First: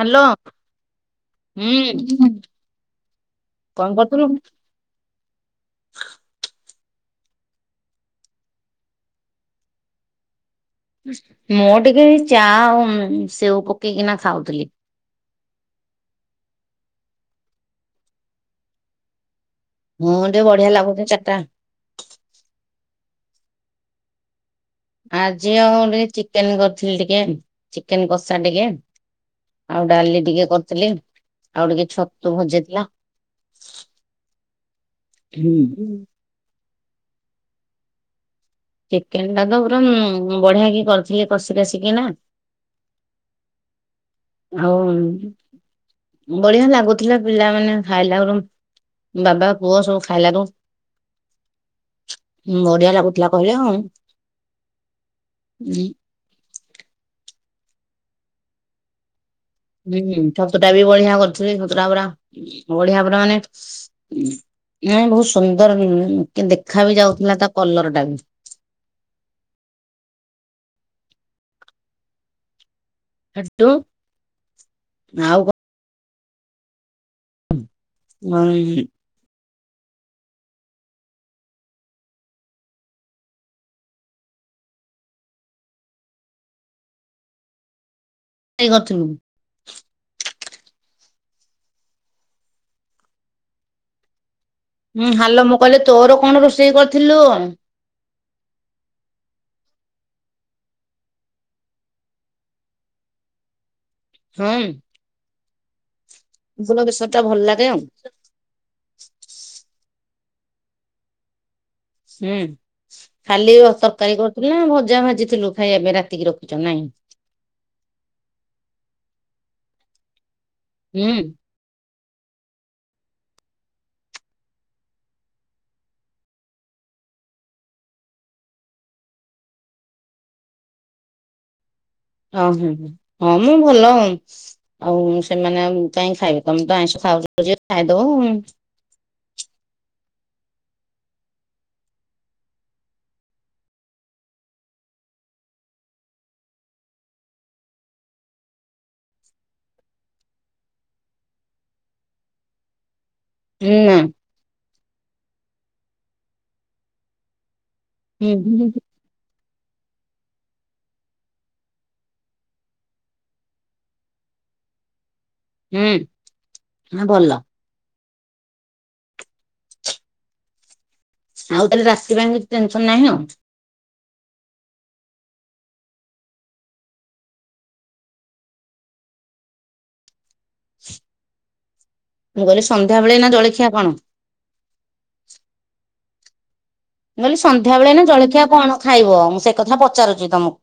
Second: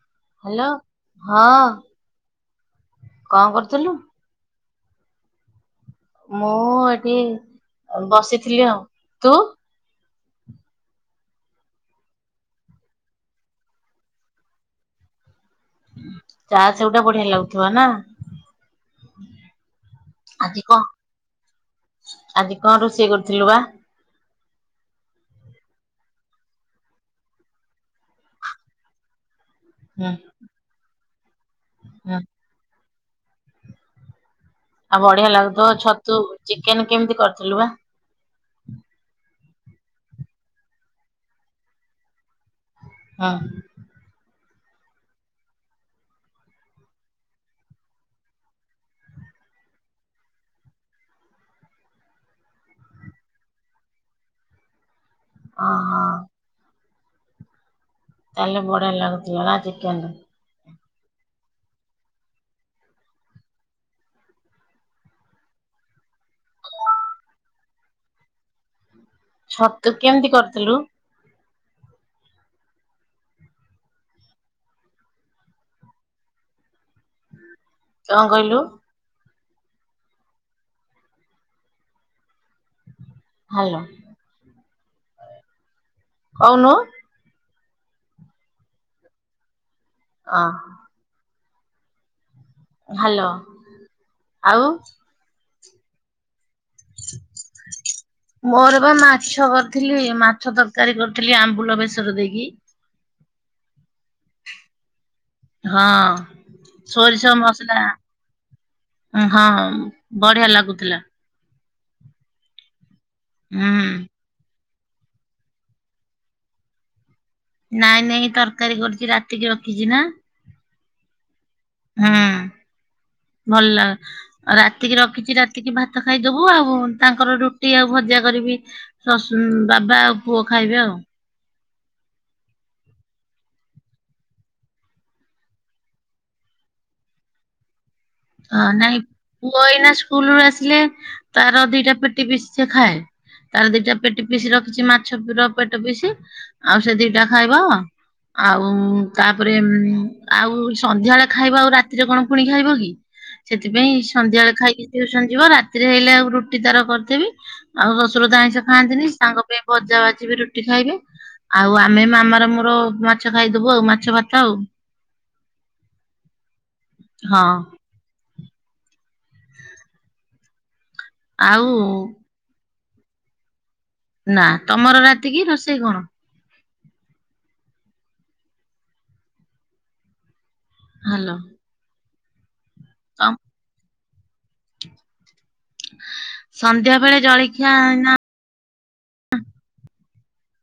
Hello hello ହଁ ହୁଁ କଣ କରୁଥିଲୁ। ମୁଁ ଏଠି ବସିଥିଲି ଆଉ ତୁ? ମୁଁ ଟିକେଏଇ ଚା ଆଉ ସେଉ ପକେଇକିନା ଖାଉଥିଲି। ଚା ସେଓଉଟା ବଢିଆ ଲାଗୁଥିବ ନା। ମୋତେ ଆଜି ବଢିଆ କଣ ଲାଗୁଛି ଚାରିଟା। ଆଜି କଣ ରୋଷେଇ କରୁଥିଲୁ ବା? ଆଜି ଆଉ ଟିକେ ଚିକେନ କରିଥିଲି ଟିକେ ଚିକେନ କଷା ଟିକେ। ଆଉ ହୁଁ ଡାଲି ଟିକେ କରିଥିଲି ଆଉ ଟିକେ ହୁଁ ଛତୁ ଭଜଜା ଥିଲା। [unintelligible] ଆଉ ବଢିଆ ଲାଗୁଥିବ ଛତୁ ଚିକେନ କେମିତି କରିଥିଲୁ ବା? ଚିକେନ ଟା ତ ପୁରା ବଢିଆ କି କରିଥିଲି କଷି କଷିକି ନା। ହଁ। ଆଉ ବଢିଆ ଲାଗୁଥିଲା ପିଲାମାନେଖାଇଲା ବେଳକୁ ବାବା ପୁଅ ସବୁ ଖାଇଲାରୁୁ ହଁ ବଢିଆ ଲାଗୁଥିଲା କହିଲେ ହମୁ ଓ ହଁ। ତାହେଲେ ବଢିଆ ଲାଗୁଥିଲା ନା ଚିକେନ ହୁଁ ଛତୁ ଟା ବି ବଢିଆ କରୁଥିଲି ଛତୁଟା ପୁରା ବଢିଆ ପରା ମାନେ ମୁ ବହୁତ ସୁନ୍ଦର ନ କି ଦେଖା ବି ଯାଉଥିଲା ତା କଲର ଟା ବି ଛତୁ କେମିତି କରିଥିଲୁ? ଖୁ କ କଣ ହ କହିଲୁ ହାଲୋ କହୁନୁ। କାଇ କରିଥିଲୁ। ଅଁ। ହାଲୋ ଆଉ। ହୁଁ ହାଲୋ ମୁଁ କହିଲି ତୋର କଣ ରୋଷେଇ କରିଥିଲୁ? ମୋର ବା ମାଛ କରିଥିଲି ମାଛ ତରକାରୀ କରିଥିଲି ଆମ୍ବୁଲ ବେସର ଦେଇକି। ହୁଁ। ହଁ ବେସର ଟା ସୋରିଷ ଭଲ ଲାଗେ ଆଉ ମସଲା। ଉଁ ହଁ ବଢିଆ ଲାଗୁଥିଲା। ହୁଁ ଖାଲି ହୁଁ ତରକାରୀ କରୁଥିଲ ନା ଭଜା ଭାଜିଥିଲୁ ଖାଇବା ପାଇଁ ରାତିକି ରଖିଛୁ ନାଇଁ। ନାଇଁ ନାଇଁ ତରକାରୀ କରୁଛି ରାତିକି ରଖିଛି ନା। ହୁଁ। ହଁ ଭଲ। ଆଉ ରାତିକି ରଖିଛି ରାତିକି ଭାତ ଖାଇଦବୁ ଆଉ ତାଙ୍କର ରୁଟି ଆଉ ଭଜା କରିବି। ଶଶୁ ବାବା ଆଉ ପୁଅ ଖାଇବେ ଆଉ। ଓ ହୁଁ ହୁଁ ହଁ ମ ଭଲ। ଆଉ ସେମାନେ ଆଉ କାହିଁକି ଖାଇବେ ତମେ ତ ଆଇଁଷ ଖାଉଚ ଯିଏ ଖାଇଦବ। ହଁ ନାଇଁ ପୁଅ ଏଇନା ସ୍କୁଲ ରୁ ଆସିଲେ ତାର ଦିଟା ପେଟି ପିସ ସେ ଖାଏ। ତାର ଦିଟା ପେଟି ପିସି ରଖିଛି ମାଛ ର ପେଟ ପିଶି ଆଉ ସେ ଦିଟା ଖାଇବ। ଆଉ ତାପରେ ଉଁ ଆଉ ସନ୍ଧ୍ୟାବେଳେ ଖାଇବ ଆଉ ରାତିରେ କଣ ପୁଣି ଖାଇବ କି। ସେଥିପାଇଁ ନା। ସନ୍ଧ୍ୟାବେଳେ ଖାଇକି ଟିଉସନ ଯିବ ରାତିରେ ଆଇଲେ ଆଉ ରୁଟି ତାର କରିଥିବି। ଆଉ ଶଶୁର ହୁଁ ତ ଆଇଁଷ ହୁଁ। ଖାଆନ୍ତିନି ତାଙ୍କ ପାଇଁ ଭଜା ଭାଜିିବି ରୁଟି ଖାଇବେ। ଆଉ ଆମେ ମାମା ର ମୋର ମାଛ ଖାଇଦବୁ ଆଉ ମାଛ ଭାତ ଆଉ। ହୁଁ ଭଲ। ହଁ ଆଉ ତାହେଲେ ରାତି ପାଇଁ କିଛି ଟେନସନ ନାହିଁ ଆଉ। ନା ତମର ରାତି କି ରୋଷେଇ କଣ? ହାଲୋ। ମୁଁ କହିଲି ସନ୍ଧ୍ୟାବେଳେ ଏଇନା ଜଳଖିଆ କଣ? ସନ୍ଧ୍ୟା। ବେଳେ ମୁଁ କହିଲି ଜଳଖିଆ ସନ୍ଧ୍ୟା ବେଳେ ଏଇନା ଜଳଖିଆ କଣ ଖାଇବ? ମୁଁ ସେ କଥା ପଚାରୁଛି ତମ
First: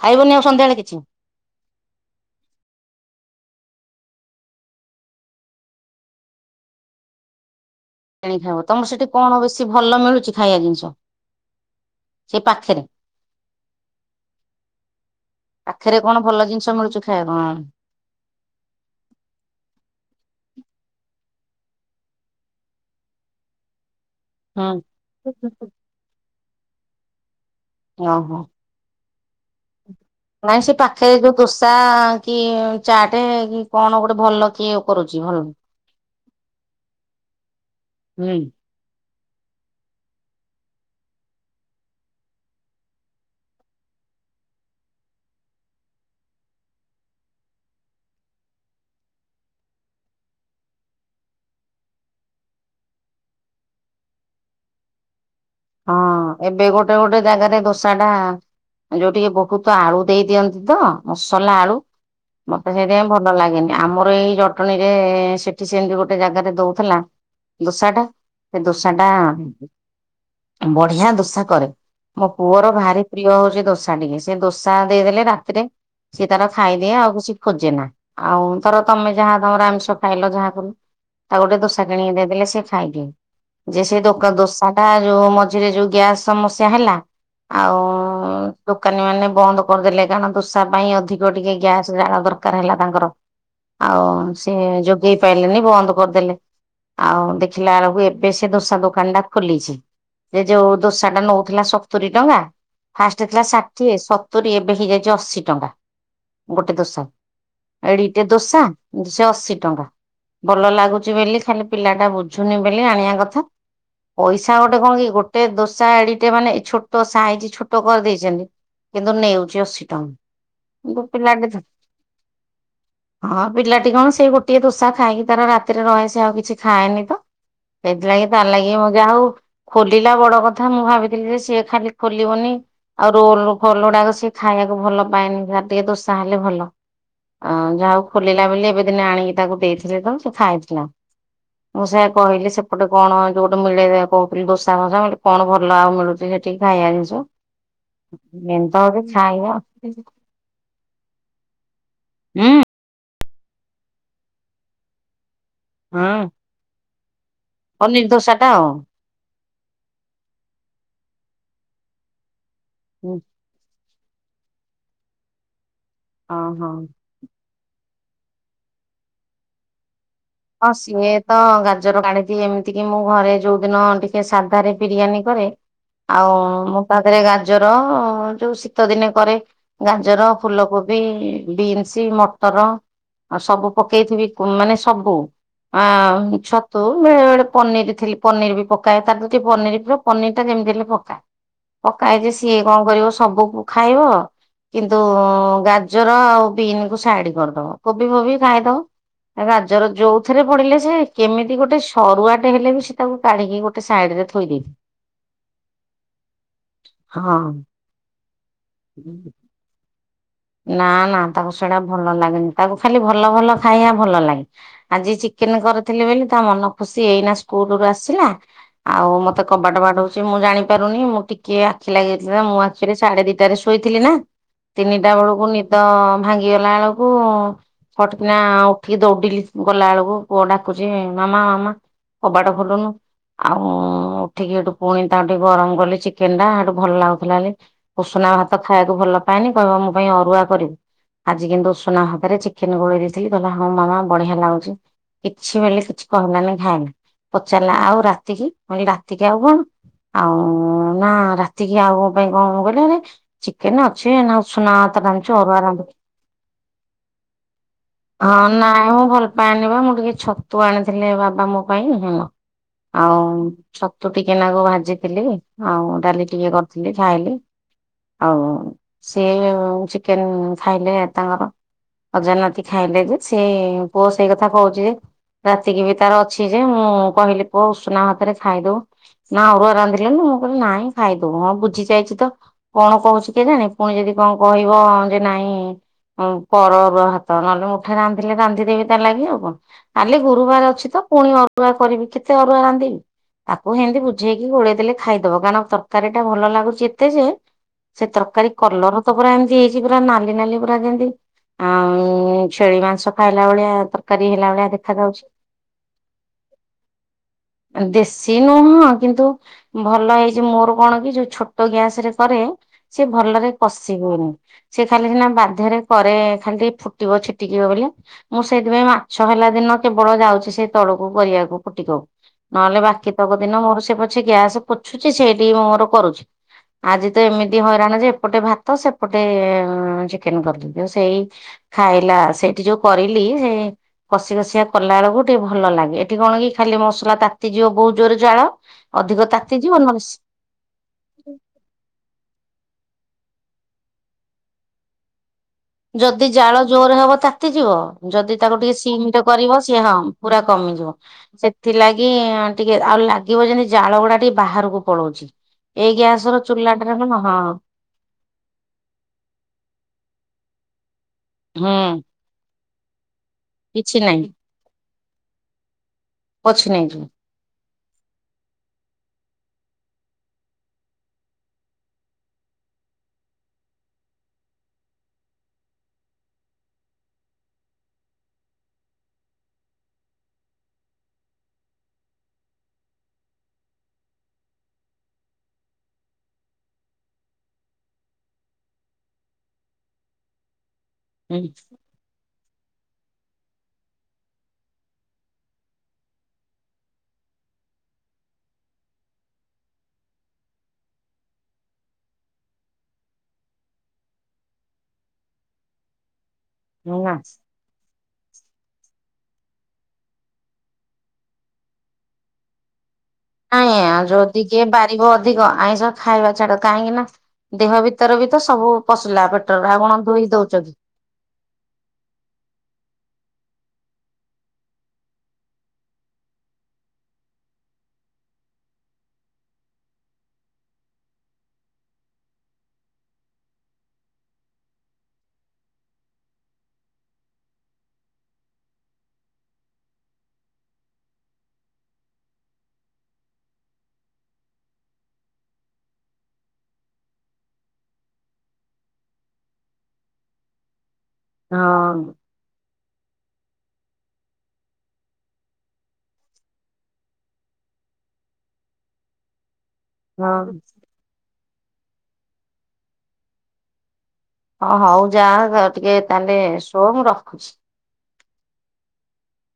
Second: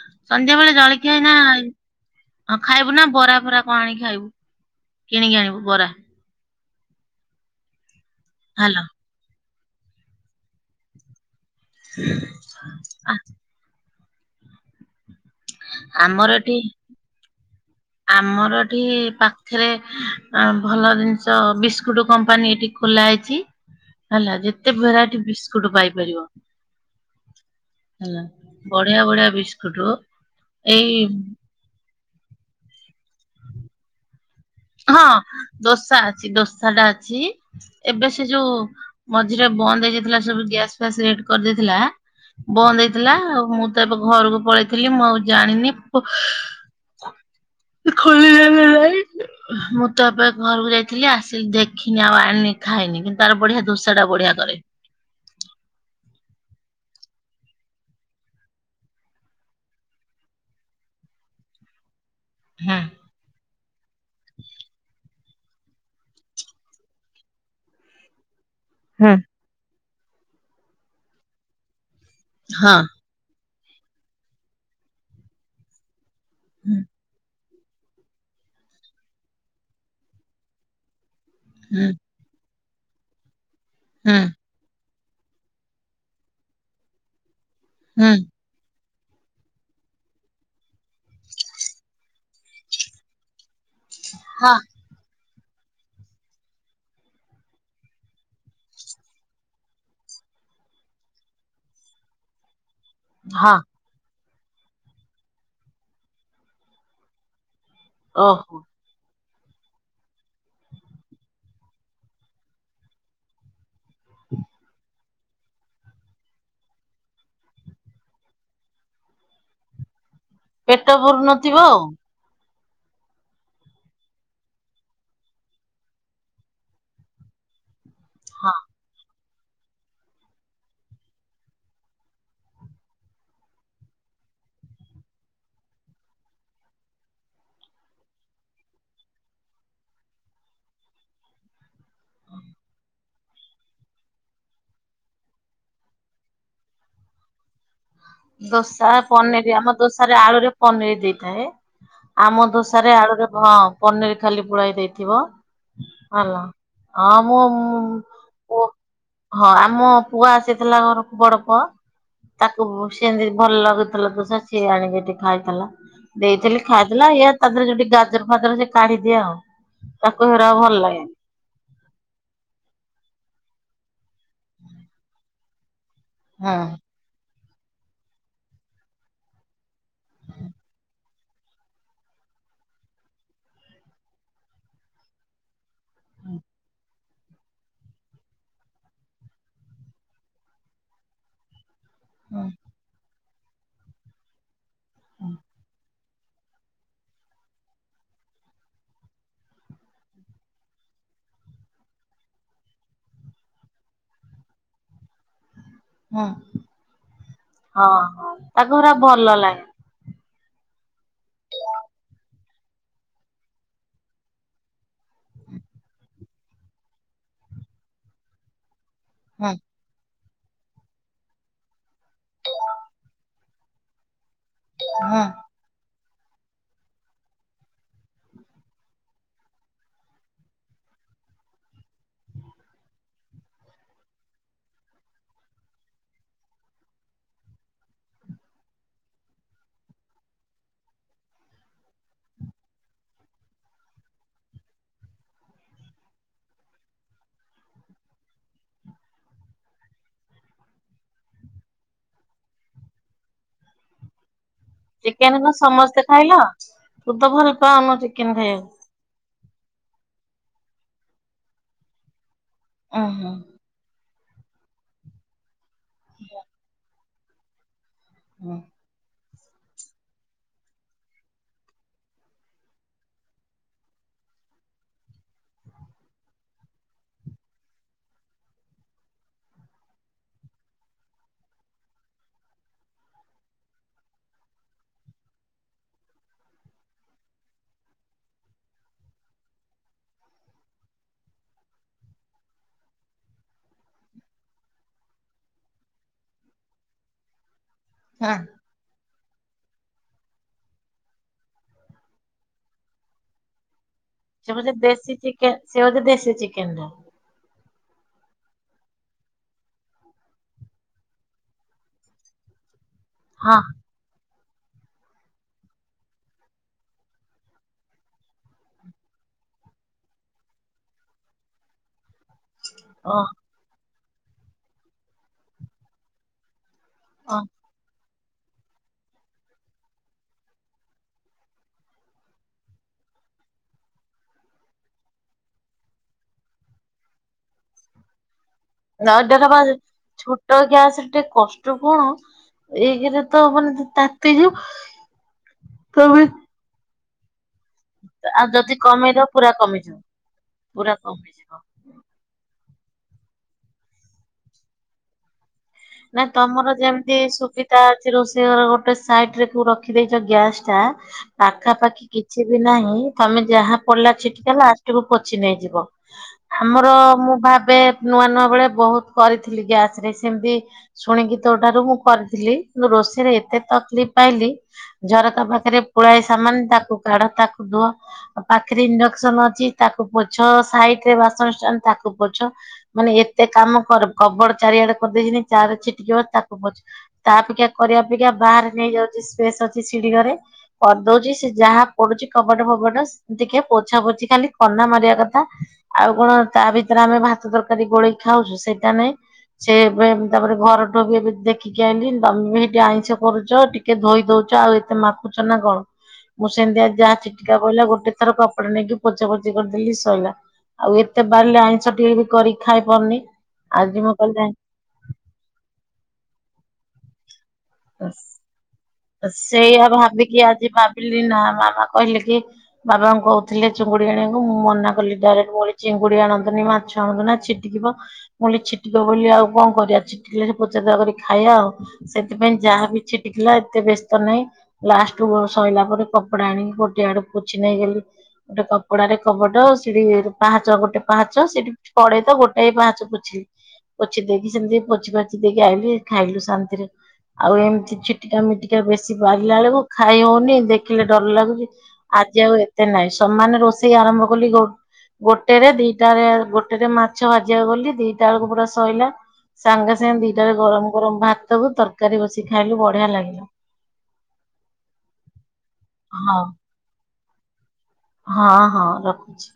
ଖାଇବନି ଆଉ ସନ୍ଧ୍ୟା ବେଳେ ସନ୍ଧ୍ୟାବେଳେ କିଛି ଜଳଖିଆ ଏଇନା। ହଁ ଖାଇବୁ ନା ବରା ଫରା କଣ ଆଣିକି ଖାଇବୁ କିଣିକି ଆଣିବୁ ବରା। କିଣିକି ଖାଇବ ହାଲୋ ତମର ସେଠି କଣ ବେଶୀ ଭଲ ମିଳୁଛି ଖାଇବା ଜିନିଷ? ସେ ପାଖେରେ। ପାଖରେ କଣ ଆମର ଭଲ ଏଠି ଜିନିଷ ମିଳୁଛି ଖାଇବା କଣ? ଆମର ଏଠି ପାଖେରେ ଆଁ ଭଲ ଜିନିଷ ବିସ୍କୁଟ କମ୍ପାନୀ ଏଠି। ଖୋଲା ହେଇଛି। ହେଲା ଯେତେ ହୁଁ। ଭେରାଇଟି ବିସ୍କୁଟୁ ପାଇପାରିବ। ହେଲା ଓହୋ। ବଢିଆ ବଢିଆ ବିସ୍କୁଟୁ। ନାଇଁ ସେ ପାଖରେ ଯୋଉ ଦୋସା କି ଚାଟେ କି କଣ ଗୋଟେ ଭଲ। କିଏ ହଁ କରୁଛି ଭଲ। ଦୋସା ଅଛି ଦୋସା ଟା ଅଛି ଏବେ ସେ ହୁଁ ଯୋଉ। ମଝିରେ ବନ୍ଦ ହେଇଯାଇଥିଲା ସବୁ ଗ୍ୟାସ ଫ୍ୟାସ୍ ରେଟ କରିଦେଇଥିଲା। ବନ୍ଦ ହେଇଥିଲା ଆଉ ମୁଁ ତ ଏବେ ଘରକୁ ପଳେଇଥିଲି ମୁଁ ଆଉ ଜାଣିନି ପୁ। ସେ ଖୋଲିଲା ନା ନାଇ। ମୁଁ ତ ଏବେ ଘରକୁ ଯାଇଥିଲି ଆସିଲି ଦେଖିନି ଆଉ ଆଣିନି ଖାଇନି କିନ୍ତୁ ତାର ବଢିଆ ଦୋଷା ଟା ବଢିଆ କରେ। ହଁ ଏବେ ଗୋଟେ ଗୋଟେ ଜାଗାରେ ଦୋସା ଟା। ଯୋଉ ଟିକେ ବହୁତ ଆଳୁ ଦେଇଦିଅନ୍ତି ତ ମସଲା ଆଳୁ ମତେ ହୁଁ ସେଇଥିପାଇଁ ଭଲ ଲାଗେନି। ଏ ଆମର ଏଇ ଜଟଣୀରେ ସେଠି ସେମୀତି ଗୋଟେ ଜାଗାରେ ଦଉଥିଲା ଦୋସା ଟା। ସେ ଦୋସାଟା ବଢିଆ ଦୋସା କରେ ମୋ ପୁଅର ହଁ ଭାରି। ପ୍ରିୟ ହଉଛି ଦୋସା ଟିକେ ସେ ଦୋସା ଦେଇଦେଲେ ରାତିରେ ସିଏ ତାର ହୁଁ ଖାଇଦିଏ। ଆଉ କିଛି ଖୋଜେ ନା ଆଉ ଧର ତମେ ଯାହା ତମର ଆମିଷ ଖାଇଲ ଯାହା କଲ। ତା ଗୋଟେ ଦୋସା ହୁଁ କିଣିକି ଦେଇଦେଲେ ସେ ଖାଇଦିଏ। ଯେ ସେ ଦୋ ହୁଁ ଦୋସାଟା ଯୋଉ ମଝିରେ ଯୋଉ ଗ୍ୟାସ୍ ସମସ୍ୟା ହେଲା ଆଉ ହୁଁ ଦୋକାନୀ ମାନେ ବନ୍ଦ କରିଦେଲେ କାରଣ ଦୋଷା ପାଇଁ ଅଧିକ ଟିକେ ଗ୍ୟାସ ଜାଳ ଦରକାର ହେଲା ତାଙ୍କର। ଆଉ ସେ ହଁ ଯୋଉ ଦେଇ ପାରିଲେନି ବନ୍ଦ କରିଦେଲେ ଆଉ ଦେଖିଲା ବେଳକୁ ଏବେ ସେ ଦୋସା ଦୋକାନ ଟା ଖୋଲିଛି। ସେ ଯୋଉ ଦୋସାଟା ନଉଥିଲା ସତୁରି ଟଙ୍କା ଫାଷ୍ଟ ଥିଲା ହଁ ଷା ଠିଏ ସତୁରି ଏବେ ହେଇଯାଇଛି ଅଶୀ ଟଙ୍କା ଗୋଟେ ଦୋଷାକୁ। ଏଡିଟେ ଓହୋ ଦୋସା କିନ୍ତୁ ସେ ଅଶୀ ଟଙ୍କା। ଭଲ ଲାଗୁଛି ବୋଲି ଖାଲି ପିଲାଟା ବୁଝୁନି ବୋଲି ଆଣିବା କଥା ପଇସା ଗ କଣ କି ଗୋଟେ ଦୋସା ଆଡିଟେ ମାନେ ଛୋଟ ସାଇଜ ଛୋଟ କରିଦେଇଛନ୍ତି। କିନ୍ତୁ ନେଉଛି ଅଶୀ ଟଙ୍କା ପେଟ କିନ୍ତୁ ପୁରୁ ନଥିବ ପିଲାଟେ ଆଉ। ହଁ ପିଲାଟି କଣ ସେଇ ଗୋଟିଏ ଦୋଷା ଖାଇକି ତାର ରାତିରେ ରହେ ସେ ଆଉ କିଛି ଖାଏନି ତ। ସେଇଥିଲାଗି ହଁ ତାର ଲାଗି ଯାହା ହଉ। ଖୋଲିଲା ବଡ କଥା ମୁଁ ଭାବିଥିଲି ଯେ ସିଏ ଖାଲି ଖୋଲିବନି। ଆଉ ରୋଲ ଫଲ ଗୁଡାକ ସିଏ ଖାଇବାକୁ ଭଲ ପାଏନି ଯା ଟିକେ ଦୋଷା ହେଲେ ଭଲ। ଅ ଯାହା ହୋଉ ଖୋଲିଲା ବୋଲି ଏବେ ଦିନ ଆଣିକି ତାକୁ ଦେଇଥିଲେ ତ ସେ ଖାଇଥିଲା। ମୁଁ ସେ କହିଲି ସେପଟେ କଣ ଯୋଉଠୁ ମିଳେ କହୁ ଫୁଣି ଦୋସା ଫସା ମି କଣ ଭଲ ଆଉ ମିଳୁଛି ସେଠିକି ଖାଇବା ଜିନିଷ? ବେନ୍ଦ ଦୋସା ଗୋଟେ ଖାଇବା ପନିର ଆମ ହୁଁ ଦୋସରେ ଆଳୁରେ ପନିର ଦେଇଥାଏ ଆମ ଦୋସ ସ ଆଳୁ ହଁ ପନିର ଖାଲି ପୁଳାଏ ଦେଇଥିବ ହାଲୋ ହଁ ମୁଁ ପନିର୍ ଦୋସାଟା ପୁଅ ଆଉ। ହଁ ଆମ ପୁଅ ଆସିଥିଲା ଘରକୁ ବଡ ପୁଅ ତାକୁ ଉଁ, ସେମତି ଭଲ ଲାଗୁଥିଲା ଦୁଷା ସିଏ ଆଣିକିରି ଖାଇଥିଲା ଦେଇଥିଲି ଓହୋ ଖାଇଥିଲା। ଇ ତାଥିରେ ଯଉଠି ଗାଜର ଫାଜର ସେ କାଢିଦିଏ ଆଉ। ତାକୁ ହେରା ହଁ ଭଲ ଲାଗେ। ସିଏ ତ ଗାଜର କାଢିଦିଏ। ଏମିତି କି ମୁଁ ଘରେ ଯୋଉଦିନ ଟି ଟିକେ ସାଧରେ ବିରିୟାନୀ କରେ। ଆଉ ହୁଁ ମୁଁ ତା ଦେରେ ଗାଜର ଯୋଉ ଶୀତ ଦିନେ କରେ। ଗାଜର ଫୁଲକୋବି ବିନ୍ସ ମଟର। ଆଉ ସବୁ ପକେଇଥିବି ମାନେ ସବୁ ଅ ଛତୁ ବେଳେ ବେଳେ ପନିର ଥି ପନିର ବି ପକାଏ ତା ଟିକେ ପନିର ପ୍ରି ପନିର ଟା ଯେମିତି ହେଲେ ପକାଏ। ପକାଏ ଯେ ହୁଁ ସିଏ କଣ କରିବ ସବୁ ଖାଇବ। କିନ୍ତୁ ଉଁ ଗା ଗାଜର ଆଉ ବିନ୍ କୁ ସାଇଡ କରିଦବ କୋବି ଫୋବି ଖାଇଦବ ଗାଜର ଯୋଉ ପଥରେ ପଡିଲେ ସେ କେମିତି ଗୋଟେ ସରୁଆଟେ ହେଲେ ବି ସେ ତାକୁ କାଢିକି ଗୋଟେ ସାଇଡ ରେ ଥୋଇଦିଏ। ହୁଁ ହଁ। ହଁ ତାକୁ ହେରା ଭଲ ଲାଗେ। ନା ନା ତାକୁ ସେଇଟା ଭଲ ଲାଗେନି ତାକୁ ଖାଲି ଭଲ ଭଲ ଖାଇବା ଭଲ ଲାଗେ। ଆଜି ଚିକେନ କରିଥିଲି ବୋଲି ତା ମନ ଖୁସି ଏଇନା ସ୍କୁଲରୁ ଆସିଲା। ଆଉ ମତେ ହୁଁ କବାଟ ବାଟୁ ଚି ମୁଁ ଜାଣି ପାରୁନି ମୁଁ ଟିକେ ଆଖି ଲାଗିଥିଲା ନା ମୁଁ ଆଖିରେ ସାଢେ ଦିଟଟା ରେ ଶୋଇଥିଲ ନା। ସେଟା ହୁଁ ବେଳକୁ ନିଦ ଭାଙ୍ଗି ଗଲା ବେଳକୁ ଫଟିକିନା ଉଠିକି ଦୌଡିଲି ଗଲା ବେଳକୁ ପୁଅ ଡାକୁଛି ମାମା ମାମା। କବାଟ ଖୋଲୁନୁ। ଆଉ ଉଁ ଉଠିକି ସେଠୁ ପୁଣି ତା ଟିକେ ଗରମ କଲି ଚିକେନ ଟା ସେଠୁ ଭଲ ଲାଗୁଥିଲା ହେ ଉଷୁନା ଭାତ ଖାଇବାକୁ ଭଲ ପାଏନି କହିବ ମୋ ପାଇଁ ଅରୁଆ କରିବୁ। ଆଜି କିନ୍ତୁ ଉଷୁନା ଭାତରେ ଚିକେନ ଗୋଳେଇ ଦେଇଥିଲି କହିଲ ହଁ ମାମା ବଢ଼ିଆ ଲାଗୁଛି। କିଛି ବୋଲି କିଛି କହିଲା ନାଇଁ ଖାଇଲା ପଚାରିଲା ଆଉ ରାତି କିି ମୁଁ କହିଲି ରାତିକି ଆଉ କଣ? ଆଉ ନା ରାତିକି ଆଉ ମୋ ପାଇଁ କଣ ହବ ମୁଁ କହିଲି ଆରେ ଚିକେନ୍‌ ଅଛି ନା ଉଷୁନା ଭାତ ରାନ୍ଧୁଛୁ ଚିକେନ୍‌ କଣ ଅରୁଆ ରାନ୍ଧୁ ସମସ୍ତେ ଖାଇଲ ତୁ ତ ଭଲ ପାଉନା ଚିକେନ୍‌ ହଁ ଖାଇବାକୁ? ନାଇଁ ମୁଁ ଭଲ ପାଏନି ପା ମୁଁ ଟିକେ ଛତୁ ଆଣିଥିଲେ ବାବା ମୋ ପାଇଁ ହେଲା ଉଁ ଆଉ ହୁଁ ଛତୁ ଟିକେ ନାଗୁ ଭାଜିଥିଲି ଆଉ ଡାଲି ଟିକେ କରିଥିଲି ଖାଇଲି। ଆଉ ହୁଁ। ସିଏ ଚିକେନ୍‌ ଖାଇଲେ ତାଙ୍କର। ଅଜା ନାତି ଖାଇଲେ ଯେ ସେ ପୁଅ ସେଇ କଥା କହୁଛି ଯେ ରାତିକି ବି ତାର ଅଛି ଯେ ମୁଁ କହିଲି ପୁଅ ଉଷୁନା ଭାତରେ ଖାଇଦବୁ। ନା ଅରୁଆ ରାନ୍ଧିଲୁନୁ ମୁଁ କହିଲି ନାଇଁ ଖାଇଦବୁ ହଁ ବୁଝି ଯାଇଛି ତ କଣ କହୁଛି କେଜାଣି ପୁଣି ଯଦି କଣ କହିବ ଯେ ନାଇଁ ହୋଉ କର ଅରୁଆ ଭାତ ନହେଲେ ମୁଠାଏ ରାନ୍ଧିଲେ ରାନ୍ଧିଦେବି ତା ଲାଗି ଆଉ କଣ। କାଲି ଗୁରୁବାର ଅଛି ତ ପୁଣି ଅରୁଆ କରିବି କେତେ ଅରୁଆ ରାନ୍ଧିବି। ତାକୁ ସେମିତି ବୁଝେଇକି ଗୋଳେଇ ଦେଲେ ଖାଇଦବ କାରଣ ତରକାରୀ ଟା ଭଲ ଲାଗୁଛି ଏତେ ଯେ। ସେ ହଁ। ତରକାରୀ କଲର ତ ପୁରା ଏମିତି ହେଇଛି ପୁରା ନାଲି ନାଲି ପୁରା ଯେମିତି ଆଉ ଛେଳି ମାଂସ ଖାଇଲା ଭଳିଆ। ତରକାରୀ ହେଲା ସେ ଭଳିଆ ବୋଧେ ଦେଖା ଦେଶୀ ଯାଉଛି। ଚିକେନ୍‌ ସେ ହଉଛି ଦେଶୀ ଚିକେନ୍‌ ଟା। ଦେଶୀ ନୁହଁ କିନ୍ତୁ ଭଲ ହେଇଛି ମୋର କଣ କି ଯୋଉ ଛୋଟ ଗ୍ୟାସ ରେ କରେ ସେ ଭଲରେ କଷି ହୁଏନି। ସେ ଖାଲି ସିନା ବାଧ୍ୟରେ କରେ ଖାଲି ଟିକେ ଫୁଟିବ ଛିଟିକିବ ବୋଲି। ମୁଁ ସେଇଥିପାଇଁ ମାଛ ହେଲା ଦିନ କେବଳ ଯାଉଛି ସେଇ ତଳକୁ କରିବାକୁ ପୁଟିକକୁ। ନହେଲେ ବାକି ହଁ ତକ ଦିନ ମୋର ସେ ପଛେ ଗ୍ୟାସ ପୋଛୁଛି ସେଇଠିକି ମୁଁ ମୋର କରୁଛି। ଆଜି ତ ଓ ଏମିତି ହଇରାଣ ଯେ ଏପଟେ ଭାତ ସେପଟେ ଚିକେନ୍‌ କଲି। ହଁ ସେଇ ଖାଇଲା ସେଇଠି ଯୋଉ କରିଲି ସେ କଷି କଷିଆ କଲାବେଳକୁ ଟିକେ ଭଲ ଲାଗେ ଏଠି କଣ କି ଖାଲି ମସଲା ତାତିଯିବ ବହୁତ ଜୋରେ ଜାଳ। [unintelligible] ଅଧିକ ତାତିଯିବ ନହେଲେ ଗ୍ୟାସରେ ଟିକେ କଷ୍ଟ କଣ ଏକରେ ତ ମାନେ ତାତି ଯିବ। ଯଦି ଜାଳ ଜୋରେ ହବ ତାତି ଯିବ। ଯଦି ଆଉ ତାକୁ ଟିକେ ସିମ୍ ରେ କମେଇଦବ ପୁରା କରିବ ସିଏ ହଁ କମିଯିବ ପୁରା କମିଯିବ। ପୁରା ସେ କମିଯିବ। ସେଥିଲାଗି ଟିକେ ଆଉ ଲାଗିବ ଯେମିତି ଜାଳ ଗୁଡ଼ା ଟିକେ ବାହାରକୁ ପଳଉଛି। ଏଇ ଗ୍ୟାସ ନାଇଁ ର ତମର ଚୁଲାଟାରେ ଯେମିତି ହଁ। ସୁବିଧା ଅଛି ରୋଷେଇ ଘର ଗୋଟେ ସାଇଡ ରେ କୁ ରଖିଦେଇଛ ଗ୍ୟାସ ଟା ହୁଁ ପାଖାପାଖି କି କିଛି ବି ନାହିଁ। ତମେ ଯାହା କିଛି ପଡ଼ିଲା ନାହିଁ ଛିଟିିକିଲା ଲାଷ୍ଟକୁ ପୋଛି ନେଇଯିବ। ପୋଛି ଆମର ନେଇଯିବ। ମୁଁ ଭାବେ ନୂଆ ନୂଆ ବେଳେ ବହୁତ କରିଥିଲି ଗ୍ୟାସ୍ ରେ ସେମିତି ଶୁଣିକି ତୋ ଠାରୁ ମୁଁ କରିଥିଲି କିନ୍ତୁ ରୋଷେଇରେ ଏତେ ତକଲିଫ୍ ପାଇଲି। ଝରକା ପାଖରେ ପୁଳାଏ ସାମାନ ତାକୁ କାଢ଼ ତାକୁ ଧୁଅ। ପାଖରେ ଇଣ୍ଡକ୍ସନ ଅଛି ତାକୁ ପୋଛ ସାଇଟରେ ବାସନ ଷ୍ଟାଣ୍ଡ ତାକୁ ପୋଛ। ମାନେ ଏତେ କାମ କର କବୋର୍ଡ଼ ଚାରିଆଡ଼େ କରିଦେଇଛନ୍ତି। ତା ଆଡ଼େ ଛିଟିକିବ ତାକୁ ପୋଛ। ତା ଅପେକ୍ଷା କରିବା ଅପେକ୍ଷା ବାହାରେ ନେଇଯାଉଛି ସ୍ପେସ୍ ଅଛି ସିଡିି଼ ଘରେ କରିଦଉଛି। ହୁଁ ସେ ଯାହା ପଡ଼ୁଛି କବାଟ ଫବାଟ ଟିକେ ପୋଛା ପୋଛି ଖାଲି କନା ମାରିବା କଥା। ଆଉ କଣ ତା ଭିତରେ ଆମେ ଭାତ ତରକାରୀ ଗୋଳେଇ ଖାଉଛୁ ସେଇଟା ନାଇଁ ସେ ଏବେ ତାପରେ ଘରଠୁ ବି ଏବେ ଦେଖିକି ଆଣିଲି ତମେ ବି ସେଇଠି ଆଇଁଷ କରୁଛ ଟିକେ ଧୋଇ ଦଉଛ। ଆଉ ଏତେ ମାପ ମାପୁଛ ନା କଣ? [inaudible] ମୁଁ ସେମିତି ଆଜି ଯାହା ନା ଛିଟିକା ପଡ଼ିଲା ଗୋଟେ ଥର କପଡ଼ା ନେଇକି ପୋଛା ପୋଛି କରିଦେଲି ସରିଲା। ଆଉ ଏତେ ବାରିଲେ ଆଇଁଷ ଟିକେ ବି କରିକି ଖାଇ ପାରୁନି। ନାଇଁ ଆଜି ଆଉ ମୁଁ ଯଦି କିଏ କହିଲି ବାରିବ ଅଧିକ ଆଇଁଷ ଖାଇବା ଛାଡ଼ କାହିଁକି ନା ଦେହ ଭିତରେ ବି ତ ସବୁ ପଶିଲା ପେଟରେ ଆଉ ସେଇଆ କଣ ଧୋଇ ଭାବିକି ଦଉଛ ଆଜି କି? ଭାବିଲି ନା ମାମା କହିଲେ କି ବାବାଙ୍କୁ କହୁଥିଲି ଚିଙ୍ଗୁଡି ଆଣିବାକୁ ମୁଁ ମନା କଲି ଡାଇରେକ୍ଟ ଭଳି ଚିଙ୍ଗୁଡି ଆଣନ୍ତୁନି ମାଛ ଆଣନ୍ତୁ ନା ଚି କି ଯିବ। ମୁ କହିଲି ଛିଟିକିବ ବୋଲି ଆଉ କଣ କରିବା ଛିଟିକିଲ ପଚା କରିକି ଖାଇବା ଆଉ। ସେଥିପାଇଁ ଯାହା ବି ଛିଟିକିଲା ଏତେ ବ୍ୟସ୍ତ ନାହିଁ। ଲାଷ୍ଟୁ ସଇଲା ପରେ କପଡା ଆଣିକି ଗୋଟେ ଆଡେ ପୋଛି ନେଇଗଲି। ଗୋଟେ କପଡାରେ କବଟ ସିଟି ପାହାଚ ଗୋଟେ ପାହାଚ ସେଠି କଡେ ତ ଗୋଟାଏ ପାହଚ ପୋଛିିଲି। ପୋଛି ଦେଇକି ସେମିତି ପୋଛି ପାଛି ଦେଇକି ଆଇଲିି। ଖାଇଲୁ ଶାନ୍ତିରେ ଆଉ ଏମିତି ଛିଟି ଏମିତି ଟିକେ ବେଶୀ ବାଢ଼ିଲା ବେଳକୁ ଖାଇ ହଉନି ଦେଖିଲେ ଡର ଲାଗୁଚି। ହଁ ଆ ଜି ଆଉ ଏତେ ନାଇଁ ସମାନ ରୋଷେଇ ଆରମ୍ଭ କଲି ଗୋ ଗୋଟେରେ ଦିଟା ଗୋଟେରେ ମାଛ ଭାଜିବାକୁ ଗଲି। ଦିଟା ବେଳକୁ ପୁରା ଶଇଲା। ସାଙ୍ଗେ ସାଙ୍ଗେ ଦିଟାରେ ହଁ। ଗରମ ଗରମ ଭାତକୁ ତରକାରୀ ବସି ଖାଇଲୁ ବଢିଆ ଲାଗିଲା। ହଁ ହଉ ଯାଅ ଟିକେ ହଁ ତାହେଲେ ଶୁଅ ମୁଁ ରଖୁଚି। ହଁ ହଁ ରଖୁଚି।